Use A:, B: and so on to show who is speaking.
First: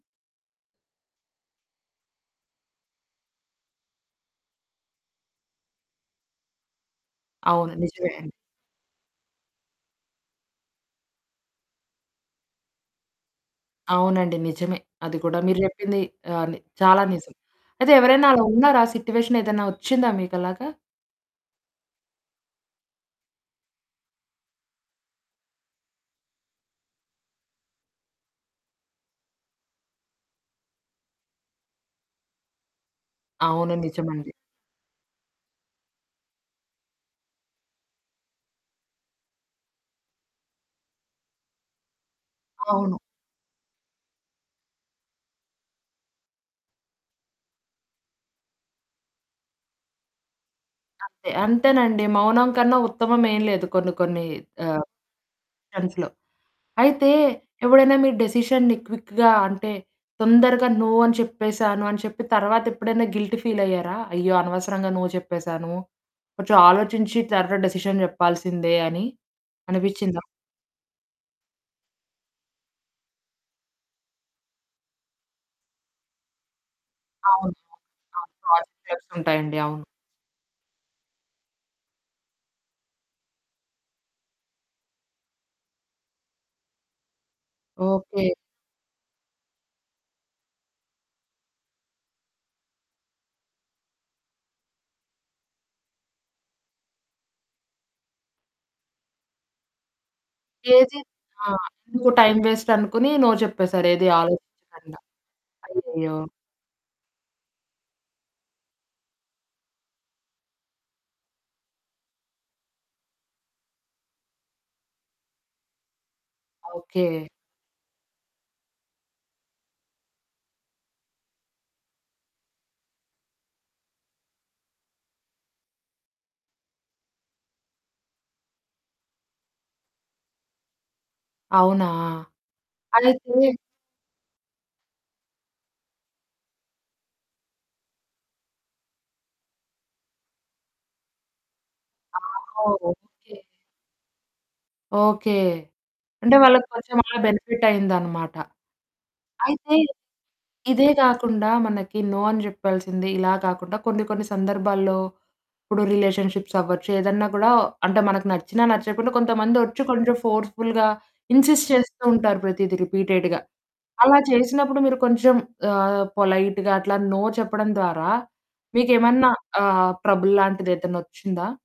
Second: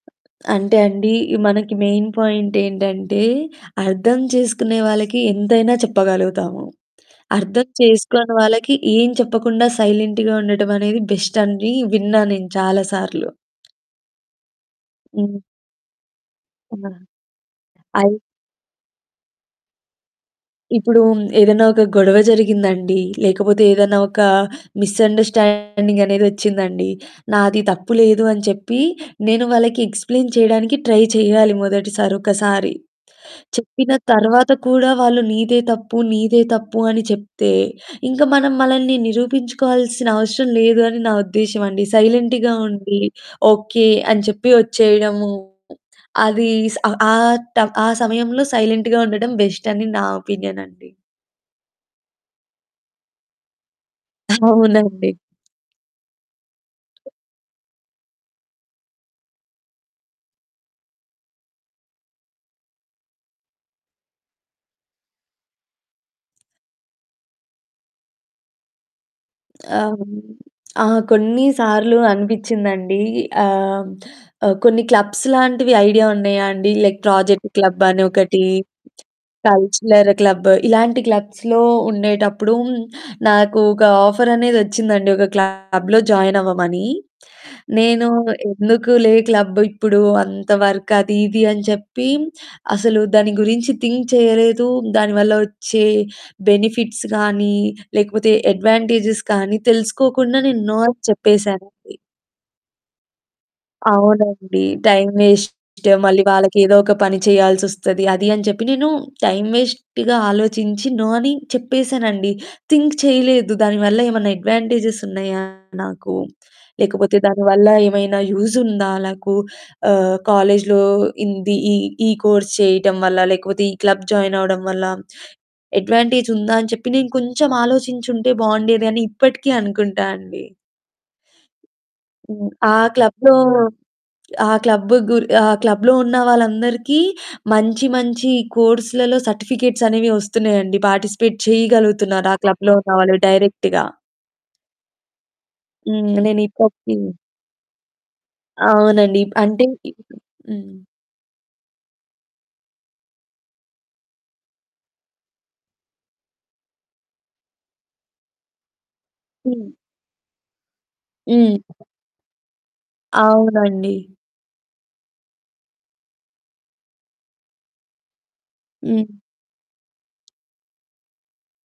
A: అంటే అండి మనకి మెయిన్ పాయింట్ ఏంటంటే, అర్థం చేసుకునే వాళ్ళకి ఎంతైనా చెప్పగలుగుతాము. అర్థం
B: అవును, నిజమే.
A: చేసుకోని వాళ్ళకి ఏం చెప్పకుండా సైలెంట్‌గా ఉండటం అనేది బెస్ట్ అని విన్నాను నేను చాలా సార్లు.
B: అవునండి. నిజమే, అది కూడా
A: హ్మ్.
B: మీరు చెప్పింది ఆహ్, ని
A: ఆ!
B: చాలా నిజం. అయితే
A: అది
B: ఎవరైనా అలా ఉన్నారా సిట్యుయేషన్ ఏదైనా వచ్చిందా మీకలాగా?
A: ఇప్పుడు ఏదైనా ఒక గొడవ జరిగిందండి, లేకపోతే ఏదన్నా ఒక మిస్‌అండర్స్టాండింగ్ అనేదొచ్చిందండి. నాది తప్పు లేదు అని చెప్పి నేను వాళ్ళకి ఎక్స్ప్లేన్ చేయడానికి ట్రై చేయాలి, మొదటిసారి ఒకసారి.
B: అవును,
A: చెప్పిన
B: నిజమండి.
A: తరువాత కూడా వాళ్ళు "నీదే తప్పు, నీదే తప్పు" అని చెప్తే ఇంకా మనం మనల్ని నిరూపించుకోవాల్సిన అవసరం లేదు అని నా ఉద్దేశ్యం అండి. సైలెంట్‌గా
B: అవును.
A: ఉండి, "ఓకె" అని చెప్పి వచ్చేయడము అది స్ ఆ త ఆ సమయంలో సైలెంట్‌గా ఉండడం బెస్ట్ అని నా ఒపీనియన్ అండి.
B: అంతే, అంతేనండి, మౌనం కన్నా ఉత్తమం ఏం లేదు కొన్ని కొన్ని ఆహ్,
A: అవునండి.
B: సెన్స్‌లో. అయితే ఎవడైనా మీ డిసిషన్‌ని క్విక్‌గా అంటే, తొందరగా నో అని చెప్పేసాను అని చెప్పి తరువాత ఎప్పుడైనా గిల్టీ ఫీల్ అయ్యారా? "అయ్యో! అనవసరంగా నో చెప్పేసాను, కొంచెం ఆలోచించి తరువాత డిసిషన్ చెప్పాల్సిందే" అని
A: ఆహ్,
B: అనిపించిందా?
A: ఆ! కొన్ని సార్లు అనిపించిందండి ఆహ్, ఆహ్, కొన్ని క్లబ్స్ లాంటివి ఐడియా ఉన్నాయా అండి? లైక్ ప్రాజెక్ట్
B: అవును.
A: క్లబ్ అని
B: ఆ
A: ఒకటి,
B: ప్రాజెక్ట్స్ ఉంటాయండి. అవును.
A: కల్చరల్ క్లబ్ ఇలాంటి క్లబ్స్‌లో ఉండేటప్పుడు, నాకు ఒక ఆఫర్ అనేది వచ్చిందండి. ఒక క్లబ్‌లో జాయిన్ అవ్వమని. నేను
B: ఓకె.
A: ఎందుకులే క్లబ్ ఇప్పుడు, అంత వర్క్ అది ఇది అని చెప్పి అసలు దాని గురించి థింక్ చేయలేదు, దాని వల్ల వచ్చే బెనిఫిట్స్ గాని, లేకపోతే అడ్వాంటేజెస్ కానీ తెలుసుకోకుండా నేను నో అని
B: ఏది? ఆ!
A: చెప్పేసానండి.
B: ఎందుకు టైమ్ వెస్ట్ అనుకుని నో చెప్పేసారు ఏది
A: అవునండి.
B: ఆలోచించకుండా.
A: టైమ్ వేస్ట్
B: అయ్యయ్యో!
A: మళ్ళీ వాళ్ళకేదో ఒక పని చేయాల్సొస్తది అది అని చెప్పి నేను టైమ్ వేస్ట్‌గా ఆలోచించి నో అని చెప్పేసానండి. థింక్ చేయలేదు. దానివల్ల ఏమన్నా అడ్వాంటేజెస్ ఉన్నాయా నాకు?
B: ఓకె.
A: లేకపోతే దానివల్ల ఏమైనా యూజ్ ఉందా నాకు? ఆహ్, కాలేజులో ఇంది ఈ ఈ కోర్స్ చేయటం వల్ల, లేకపోతే ఈ క్లబ్ జాయిన్ అవ్వడం వల్ల. అడ్వాంటేజ్ ఉందా అని చెప్పి నేను కొంచెం ఆలోచించి ఉంటే బావుండేది అని ఇప్పటికి అనుకుంటా అండి.
B: అవునా!
A: హ్మ్. ఆ క్లబ్‌లో,
B: అయితే
A: ఆ క్లబ్, గు ఆ క్లబ్‌లో ఉన్న వాళ్ళందరికీ మంచి మంచి కోర్స్‌లలో సర్టిఫికేట్స్ అనేవి వస్తున్నాయండి. పార్టిసిపేట్ చేయగలుగుతున్నారు, ఆ
B: ఆహా!
A: క్లబ్‌లో ఉన్న వాళ్ళు
B: ఓకె.
A: డైరెక్ట్‌గా.
B: ఓకె,
A: హ్మ్
B: అంటే వాళ్ళకి
A: నేనిప్పటికి
B: కొంచెం అలా బెనిఫిట్ అయిందన్నమాట.
A: అవునండి, ఇప్ అంటే
B: అయితే,
A: హ్మ్.
B: ఇదే కాకుండా మనకి నో అని చెప్పాల్సింది ఇలా కాకుండా కొన్ని కొన్ని సందర్భాల్లో ఇప్పుడు రిలేషన్షిప్స్ అవ్వచ్చు, ఏదన్నా కూడా అంటే మనకు నచ్చినా నచ్చకపోయిన కొంతమంది
A: హ్మ్.
B: వచ్చి కొంచెం ఫోర్స్ఫుల్‌గా
A: హ్మ్.
B: ఇన్సిస్ట్ చేస్తూ ఉంటారు. ప్రతీది రిపీటెడ్‌గా
A: అవునండి.
B: అలా చేసినప్పుడు మీరు కొంచెం ఆహ్, పొలైట్‌గా అట్లా నో చెప్పడం ద్వారా
A: హ్మ్.
B: మీకేమన్నా ఆహ్, ట్రబుల్ లాంటిదేదన్న వచ్చిందా?